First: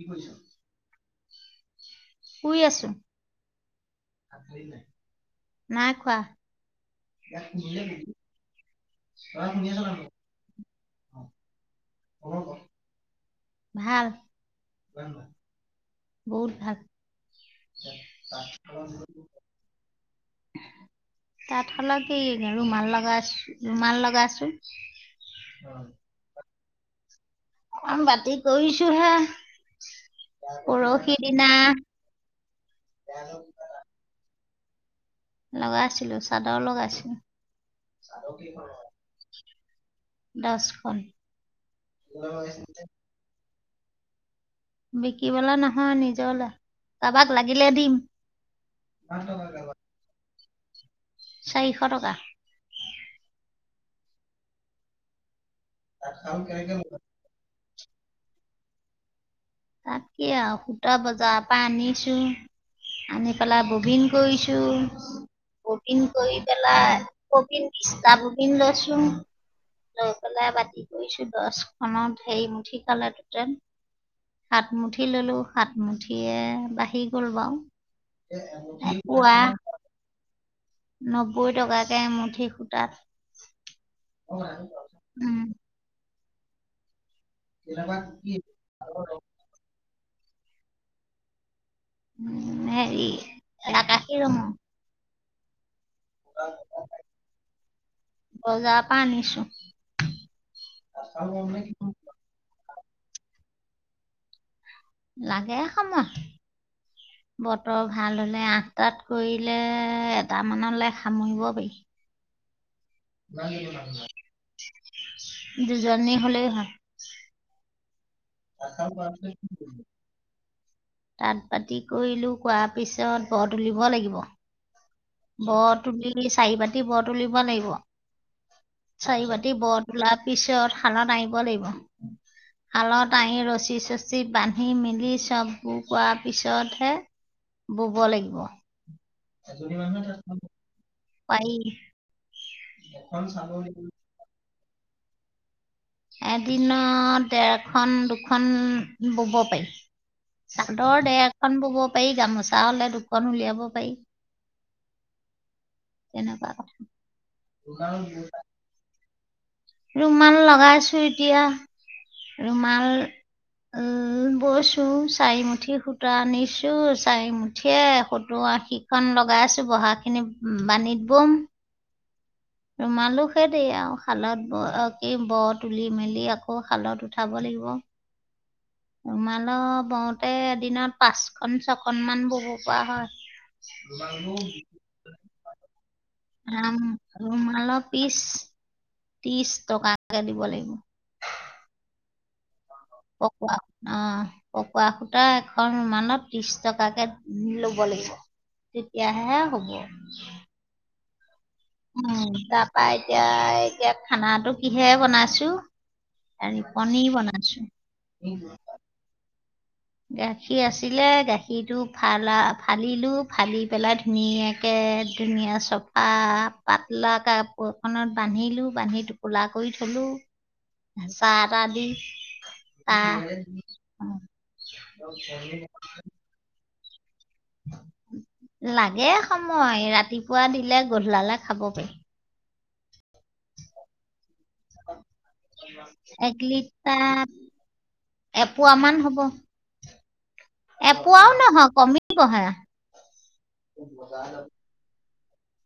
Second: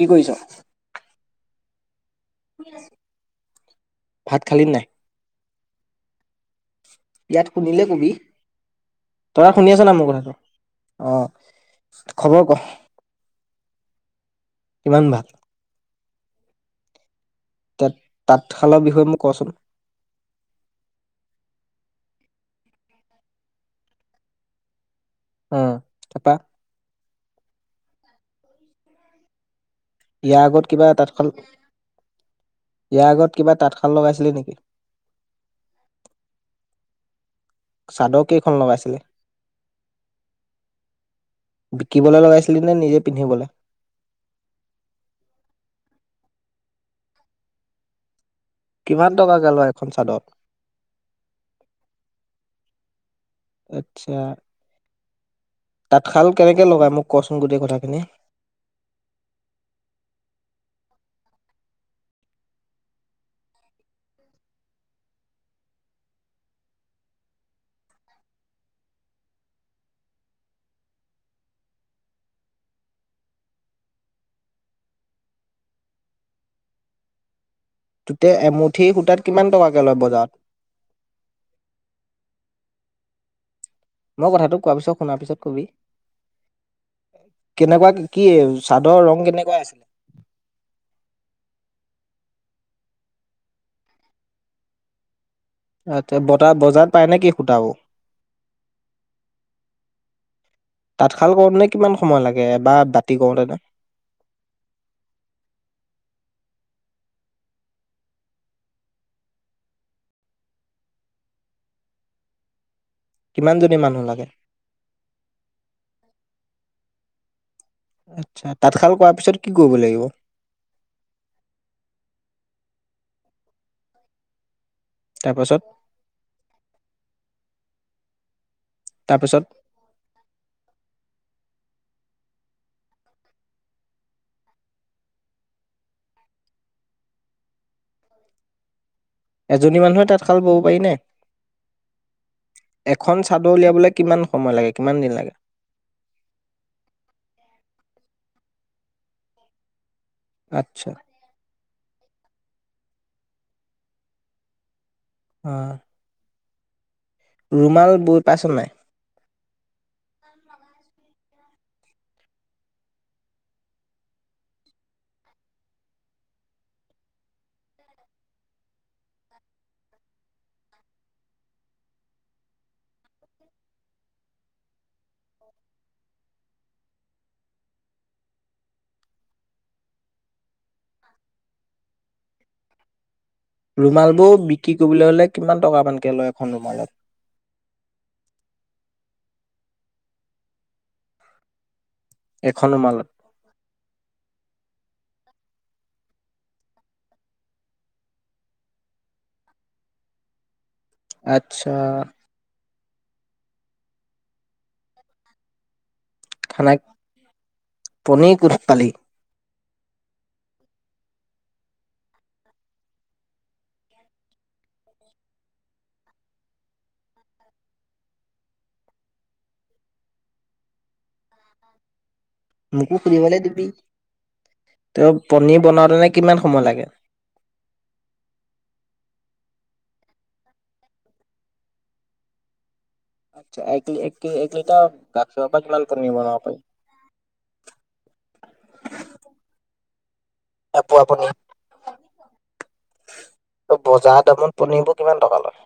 কি কৰিছ? শুই আছো। ভাত খালি নাই? নাই খোৱা। ইয়াত শুনিলে কবি। তাৰ শুনি আছ না মোৰ কথাটো? অ' খবৰ ক? ভাল। কিমান ভাল? বহুত ভাল। তত-তাঁতশালৰ বিষয়ে মোক কচোন? তাত হলেও কি? ৰুমাল লগাছ-ৰুমাল লগাছো। অহ' তাপা? আম বতি কৰিৈছো হে, ইয়াৰ আগত কিবা এ ততকাল ইয়াৰ আগত কিবা তাঁতশাল লগাইছিলি নেকি? লগাই আছিলো, চাদৰ লগাইছো। চাদৰ কেইখন লগাইছিলি? দহখন বিকিবলে লগাইছিলি নে নিজে পিন্ধিবলৈ? বিকিবলৈা নহয় নিজৰলৈ, কাৰোবাক লাগিলে দিম। কিমান টকাকে লয় এখন চাদৰ? চাৰিশ- টকা। আচ্ছা, - তাঁতশাল কেনেকে লগাই, মোক কোৱাচোন গোটেই কথাটো? এনে, তাত কি আৰু সূতা বজাৰ পৰা আনিছো, আনি পেলাই ববিন কৰিছো, ববিন কৰি পেলাই ববিন বিশটা ববিন লৈছো, লৈ পেলাই বাতি কৰিছো দছখনত হেৰি মুঠি খালে টুটেল। সাত -মুঠি ললো সাতমুঠিয়ে বাঢ়ি গল বাৰু। তুতে এমুঠি সূতাত পুৱা কিমান টকাকে লয় বজাৰত? নব্বৈ টকাকে এমুঠি সুতাত। মই', কথাটো কোৱা পিছত, শুনাৰ পিছত কবি। কেনেকুৱা কি- কি চাদৰ ৰং কেনেকুৱা আছে? উম ', হেৰি আকাশী - ৰঙৰ। এতে বতাহ কি বজাৰত পাই নে কি সুতাবোৰ। বজাৰৰ পৰা আনিছো তাঁতশাল কৰোতেনো কিমান সময় লাগে? বা, তিগৰ দাদা, লাগে সময়, বতৰ ভাল হলে ', -আঠটাত কৰিলে- এটা মানলৈ সামৰিব পাৰি। কিমানজনী মানুহ লাগে? দুজনী, হলেই হয়। আচ্ছা তাঁতশাল কৰাৰ পিছত কি কৰিব লাগিব? তাঁত-পাতি কৰিলো কোৱাৰ পিছত, তাত বৰ তুলিব লাগিব। তাৰপাছত বৰ তুলি, চাৰি বাতি, বৰ তুলিব লাগিব। চাৰি তাৰপিছত বাতি, বৰ তোলা পিছত শালত আহিব। [unintelligible] তাঁই ৰচী- চচি বান্ধি মেলি, চববোৰ কৰোৱাৰ পিছতহে বোব লাগিব। এজনী মানুহে তাঁতশাল বব পাৰি নে? পাৰি এখন চাদৰ উলিয়াবলৈ কিমান সময়, -ময় লাগে, কিমান দিন লাগে? এদিনত ডেৰখন -দুখন বুব পাৰি। আচ্ছা চাদৰ দেৰখন বোব পাৰি। পাৰি, গামোচা হ'লে দুখন উলিয়াব পাৰি। আঃ [unintelligible] ৰুমাল বৈ পাইছ, নাই? ৰুমাল লগাইছো এতিয়া, ৰুমাল বৈছো চাৰিমুঠি সূতা আনিছো চাৰিমুঠিয়ে সত্ত্বৰ -আশিখন লগাই আছো বহা খিনি বানীত বম। ৰুমালো সেই দেই আৰু শালত ব, কি বৰ তুলি মেলি আকৌ শালত উঠাব লাগিব। ৰুমাল বওঁতে এদিনত পাঁচখন- ছখনমান বব পৰা হয়। ৰুমাল বোৰ বিক্ৰী কৰিবলৈ হ'লে কিমান টকামান, ৰাম ৰৰুমাল পিছ ত্ৰিশ টকাকে দিব লাগিব। এখন ৰুমালত পকোৱা অ পকোৱা। এখন মানত ত্ৰিশ টকাকে ল'ব লাগিব তেতিয়াহে হ'ব। আচ্ছা। পাই এতিয়া এতিয়া খানাটো কিহে বনাইছো। আৰু এই খানা পনীৰ বনাইছো। পনীৰ ক'ত পালি? গাখীৰ আছিলে গাখীৰটো ফালা ফালিলো ফালি পেলাই ধুনীয়াকে ধুনীয়া চফা পাতলা কাপোৰখনত বান্ধিলো বান্ধি টোপোলা কৰি থলো হেঁচা এটা দি। মোকো তাৰ খৰিিবাল তুমি তেওঁ পনিৰ বনাওতেনো কিমান সময় লাগে। লাগে সময় ৰাতিপুৱা দিলে গধলালে খাব পাৰি। আচ্ছা এক এ লিটাৰৰ গাখীৰৰ পৰা কিমান পনীৰ এক বনাব লিটাৰ এপোৱামান পাৰি। হ'ব এপোৱা পনীৰ এপোৱাও নহয় কমিবহে। ত' বজাৰ দামত পনীৰবোৰ কিমান টকা লয়।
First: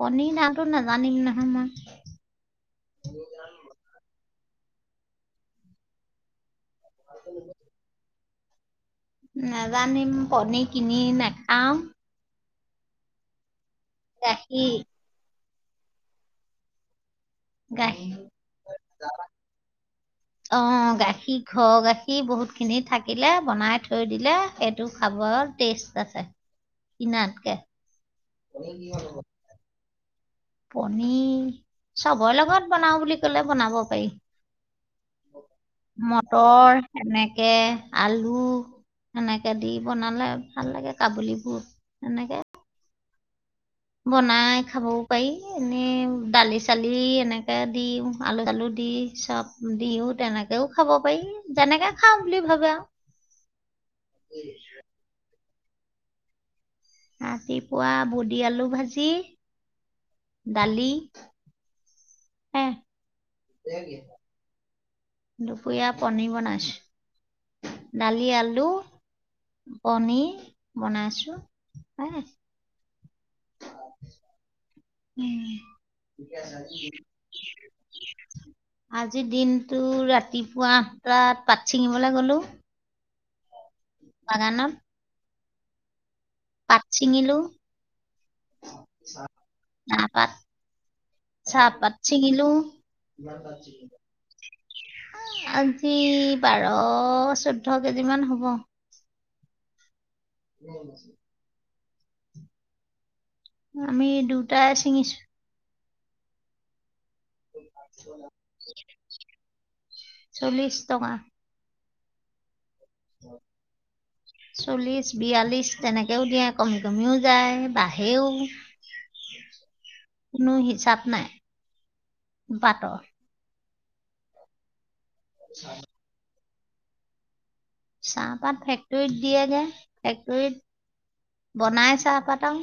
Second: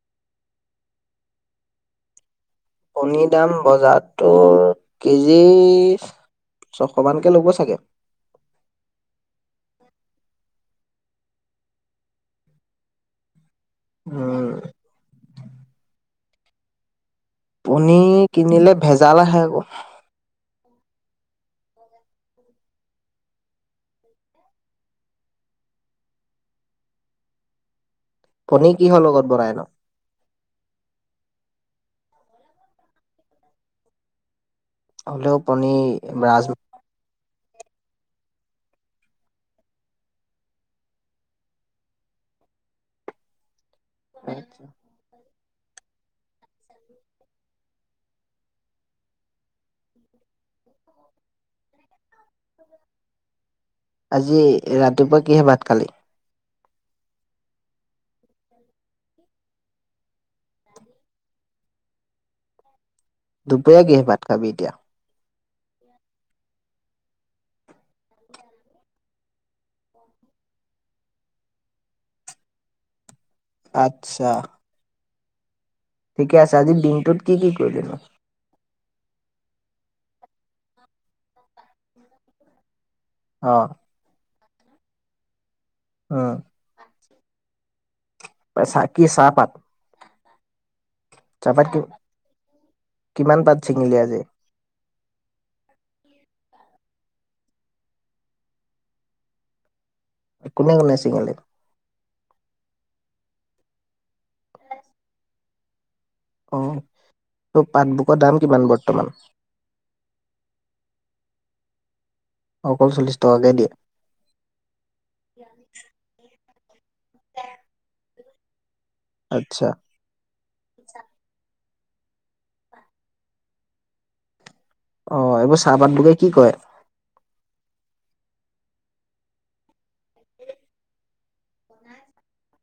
কনীৰ নটো নাজানিম নহয় মই কণীৰ দাম বজাৰত। তোৰ কেজি। ছশ মানকে লব চাগে। নাজানিম পনী কিনি নাখাম। উম, ৰাখি। গাখীৰ পনীৰ কিনিলে ভেজাল আহে আকৌ। অ গাখীৰ ঘৰ গাখীৰ বহুত খিনি থাকিলে বনাই থৈ দিলে সেইটো খাবৰ টেষ্ট আছে কিনাতকে। পনীৰ কিহৰ লগত বনাই নু। পনীৰ চবৰে লগত বনাও বুলি ক'লে বনাব পাৰি। হ'লেও পনীৰ ৰাজ মটৰ সেনেকে। কে আলু সেনেকে দি বনালে ভাল লাগে কাবুলীবুট সেনেকৈ। বনাই খাবও পাৰি। এনেই দালি চালি এনেকে দিও আলু চালু দি চব দিও তেনেকেও খাব পাৰি যেনেকে খাওঁ বুলি ভাবে আৰু আজি ৰাতিপুৱা কিহে ভাত কালি ৰাতিপুৱা পুৰি আলু ভাজি দালি হে। দুপৰিয়া কিহেদি ভাত খাবি এতিয়া। দুপৰীয়া পনীৰ বনাইছো দালি আলু পনীৰ বনাইছো হ। আচ্ছা। উ'ম ঠিকে আছে আজিৰ দিনটোত কি কি কৰিলি নু। আজিৰ দিনটো ৰাতিপুৱা আঠটাত পাত ছিঙিবলৈ গলো। অ', বাগানত। অ'হ পাত ছিঙিলো। চাহ কি চাহপাত। চাহপাত চাহ কি পাত চিঙিলো। কিমান পাত ছিঙিলি আজি? আজি বাৰ চৈধ্য কেজি মান হ'ব। কোনে কোনে ছিঙিলে। আমি দুটাই ছিঙিছো। অ'হ ত' পাাটবুকৰ দাম কিমান বৰ্তমান? চল্লিশ টকা অকল চল্লিশ টকাকে দিয়ে। চল্লিশ, বিয়াল্লিশ তেনেকেও দিয়ে। অ' [unintelligible] তুমিও যায় বাহে। এৰ ও আচ্ছা। কোনো হিচাপ নাই। বাটৰ অ', এইবোৰ চাহপাত পাতবোৰ কি কয়? চাহপাত ফেক্টৰীত দিয়েগে ফেক্টৰীত বনাই চাহপাত আৰু।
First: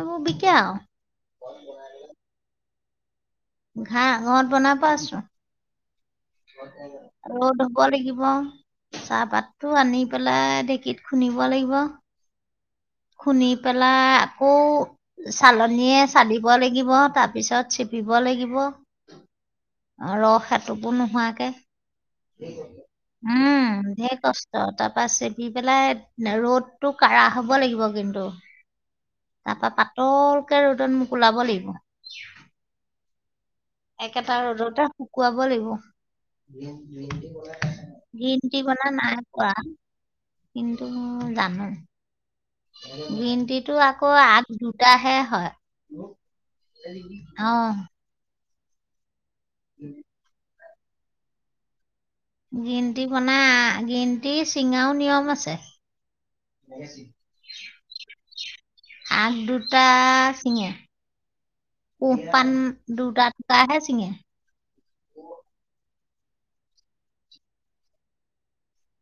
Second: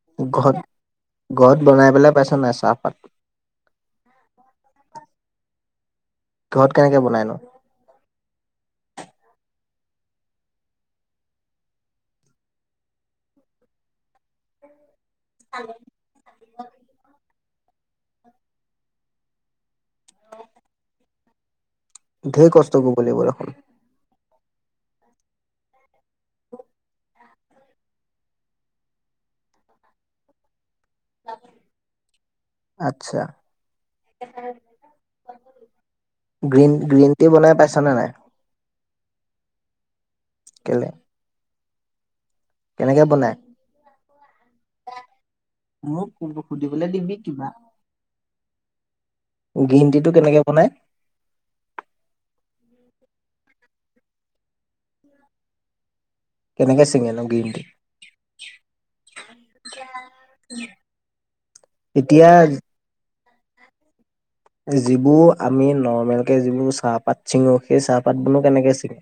এইবোৰ বিকে আৰু ঘৰত-ঘৰত বনাই পেলাই পাইছ নাই চাহপাত? ঘাঁ ঘৰত বনাবই পাইছোঁ। ঘৰত কেনেকে বনাই নো আৰু ধুব লাগিব। চাহপাতটো আনি পেলাই ঢেঁকীত খুন্দিব লাগিব। খুন্দি পেলাই আকৌ চালনীয়ে চালিব লাগিব তাৰ পিছত চিপিব লাগিব ৰস এতোপো নোহোৱাকে। ধেৰ কষ্ট কৰিব লাগিব দেখোন। ত তাৰ পৰা চেপি পেলাই ৰ'দটো কাঢ়া হব লাগিব কিন্তু তাৰ পৰা পাতলকে ৰ'দ ৰদত মোকওলাব লাগিব আচ্ছা একেটা ৰ'দতে শুকুৱাব লাগিব। গ্ৰীণ গ্ৰীণ টি বনাই পাইছানে নাই গ্ৰীণ টি বনাই নাই পোৱা। কিন্তু কেলে জানো। কেনেকে বনাই গ্ৰীণটিটো আকৌ আগ দুটাহে হয়। মোক সুধিবলৈ দিবি কিবা আহ, গ্ৰীণ টি টো কেনেকে বনাই? গ্ৰীণ টি বনাই গ্ৰীণ টি চিঙাও নিয়ম আছে। কেনেকে চিঙে নো গ্ৰীণ টি আগ দুটা ছিঙে। এতিয়া পোহপান দুটাত কাহে চিঙে। যিবোৰ আমি নৰ্মেল যিবোৰ চাহপাত চিঙো সেই চাহপাত বোৰো কেনেকে চিঙে?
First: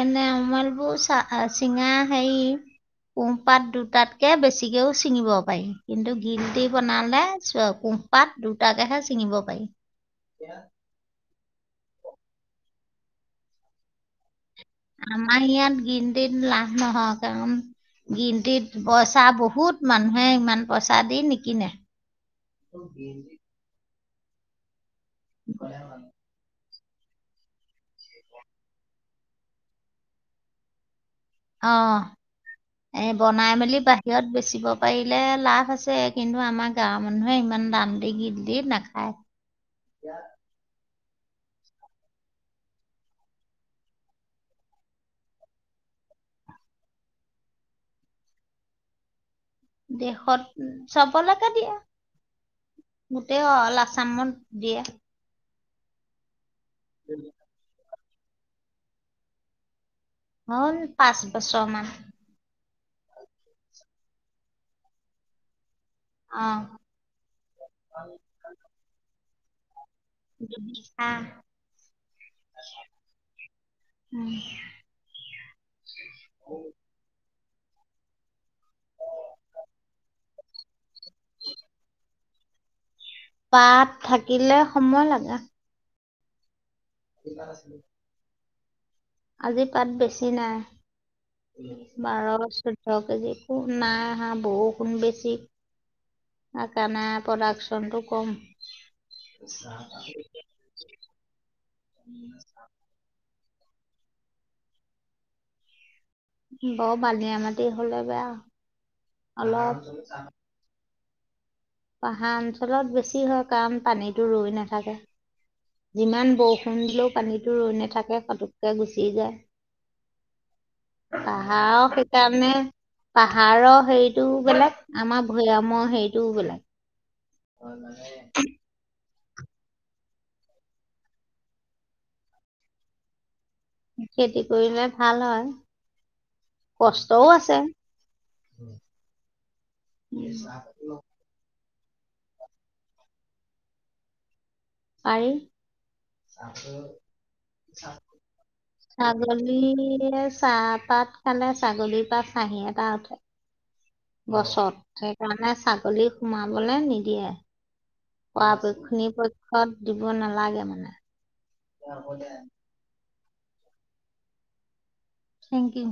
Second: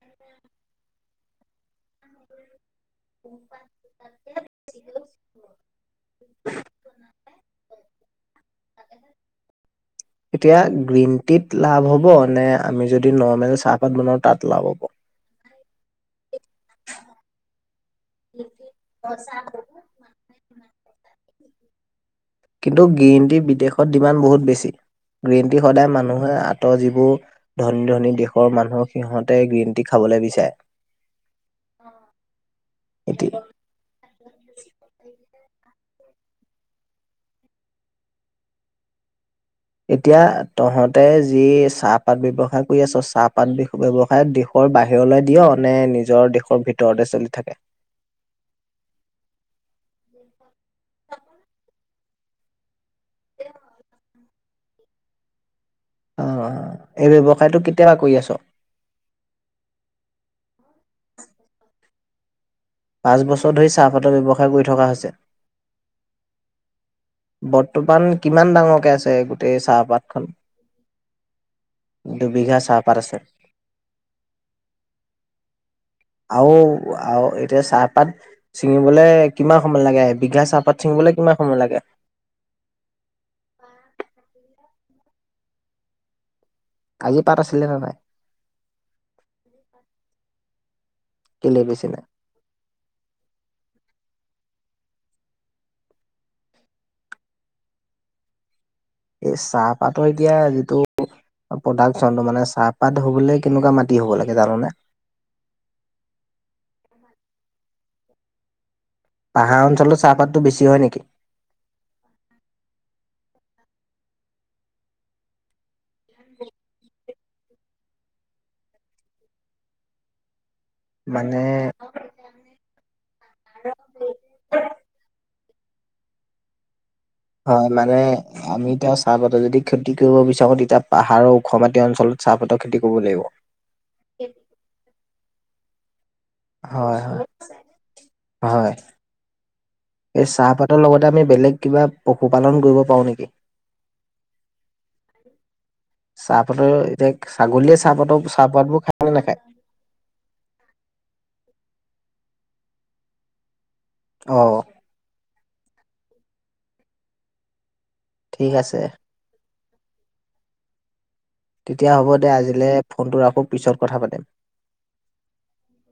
এনে অমালবু চ চিঙা সেই কোমপাত দুটাতকে বেছিকেও ছিঙিব পাৰি কিন্তু গ্ৰীণটি বনালে চোৱা কুমপাত দু এতিয়া গ্ৰীণ টিত লাভ হ'ব। নে আমি যদি নৰ্মেল চাহপাত বনাও তাত লাভ হ'ব আমাৰ ইয়াত ইন গ্ৰীণটিত লাভ নহয় কাৰণ গ্ৰীণটিত পইচা বহুত মানুহে ইমান পইচা দি।। কিনা কিন্তু গ্ৰীণ টি বিদেশত ডিমাণ্ড বহুত বেছি গ্ৰীণ টি সদায় মানুহে আ যিবোৰ ধনী ধনী দেশৰ মানুহক সিহঁতে গ্ৰীণ টি খাবলৈ বিচাৰে।। অ এ এতি বনাই মেলি বাহিৰত বেচিব পাৰিলে লাভ হৈছে কিন্তু আমাৰ গাঁৱৰ মানুহে ইমান দান দি গীত দি নাখায়। এতিয়া তহঁত ততে যি চাহপাত ব্যৱসায় কৰি আছ চাহপাত ব্যৱসায় দেশৰ বাহিৰলৈ দিয় নে নিজৰ দেশৰ ভিতৰতে চলি থাকে? দেশত চবলৈকে দিয়ে গোটেই অল আছামত দিয়ে। অ এই ব্যৱসায়টো তই কৰি আছ? হ'ল পাঁচ বছৰ মান। পাঁচ বছৰ ধৰি চাহপাতৰ ব্যৱসায় কৰি থকা হৈছে। অ বৰ্তমান কিমান ডাঙৰকে আছে গোট? তে চাহ পাত দুবিঘা চাহপাত আছে। আহ-উম আৰু - আৰু এই এতিয়া চাহপাত চিঙিবলে কিমান সময় লাগে, এক বিঘা চাহপাত চিঙিবলৈ কিমান সময় লাগে? তাত থাকিলে সময় লাগে আজি পাত আছিলে নেনাই আজি পাত বেছি নাই কেলে বেছি নাই বাৰ চৈধ্য কেজি একো নাই হা বহু।। গুণ বেছি সেইকাৰণে প্ৰডাকচন টো কম। এই চাহপাতৰ এতিয়া যিটো প্ৰডাকচনটো, মানে চাহপাত হবলৈ।। কেনেকুৱা মাটি হ'ব লাগে জাননে বৰ বালিয়া মাটি হলে বেয়া পাহাৰ অঞ্চলত অলপ চাহপাততটো বেছি হয় নেকি? পাহাৰ অঞ্চলত বেছি হয় কাৰণ পানীতো ৰই নাথাকে। যিমান বৰষুণ দিলেও পানীটো ৰৈ নাথাকে পোতককৈ গুচি যায়। মানে পাহাৰৰ সেইকাৰণে পাহাৰৰ হেৰিতটো বেলেগ আমাৰ ভৈয়ামৰ হেইৰিটোও বেলেক হয় মানে আমিত চাহপাতৰ যদি খেতি কৰিব বিচাৰো তেতিয়া পাহাৰৰ ওখ মাতীয় অঞ্চলত চাহপাতৰ খেতি কৰিব লাগিব। খেতি কৰিলে ভাল হয়। হয় কষ্টও হয় আছে। হয় এই চাহপাতৰ লগতে আমি বেলেগ কিবা পশুপালন কৰিব পাৰো নেকি? পাৰি চাহপাতৰ [unintelligible] এতিয়া ছাগলীয়ে চাহপাতৰ চাহপাতবোৰ খায় নে নাখায়? ছাগলীয় চাহপাত খালে। ছাগলীৰ পৰা চাহী এটা উঠে। অ বছত স [unintelligible] জানে ছাগলী সোমাবলে নিদিয়ে। ঠিক আছে। অপুনি প ষত দিব নালাগে মানে? তেতিয়া হ'ব দে আজিলে ফোনটো ৰাখ কৌ পিছত কথা পাতিম। Thank U.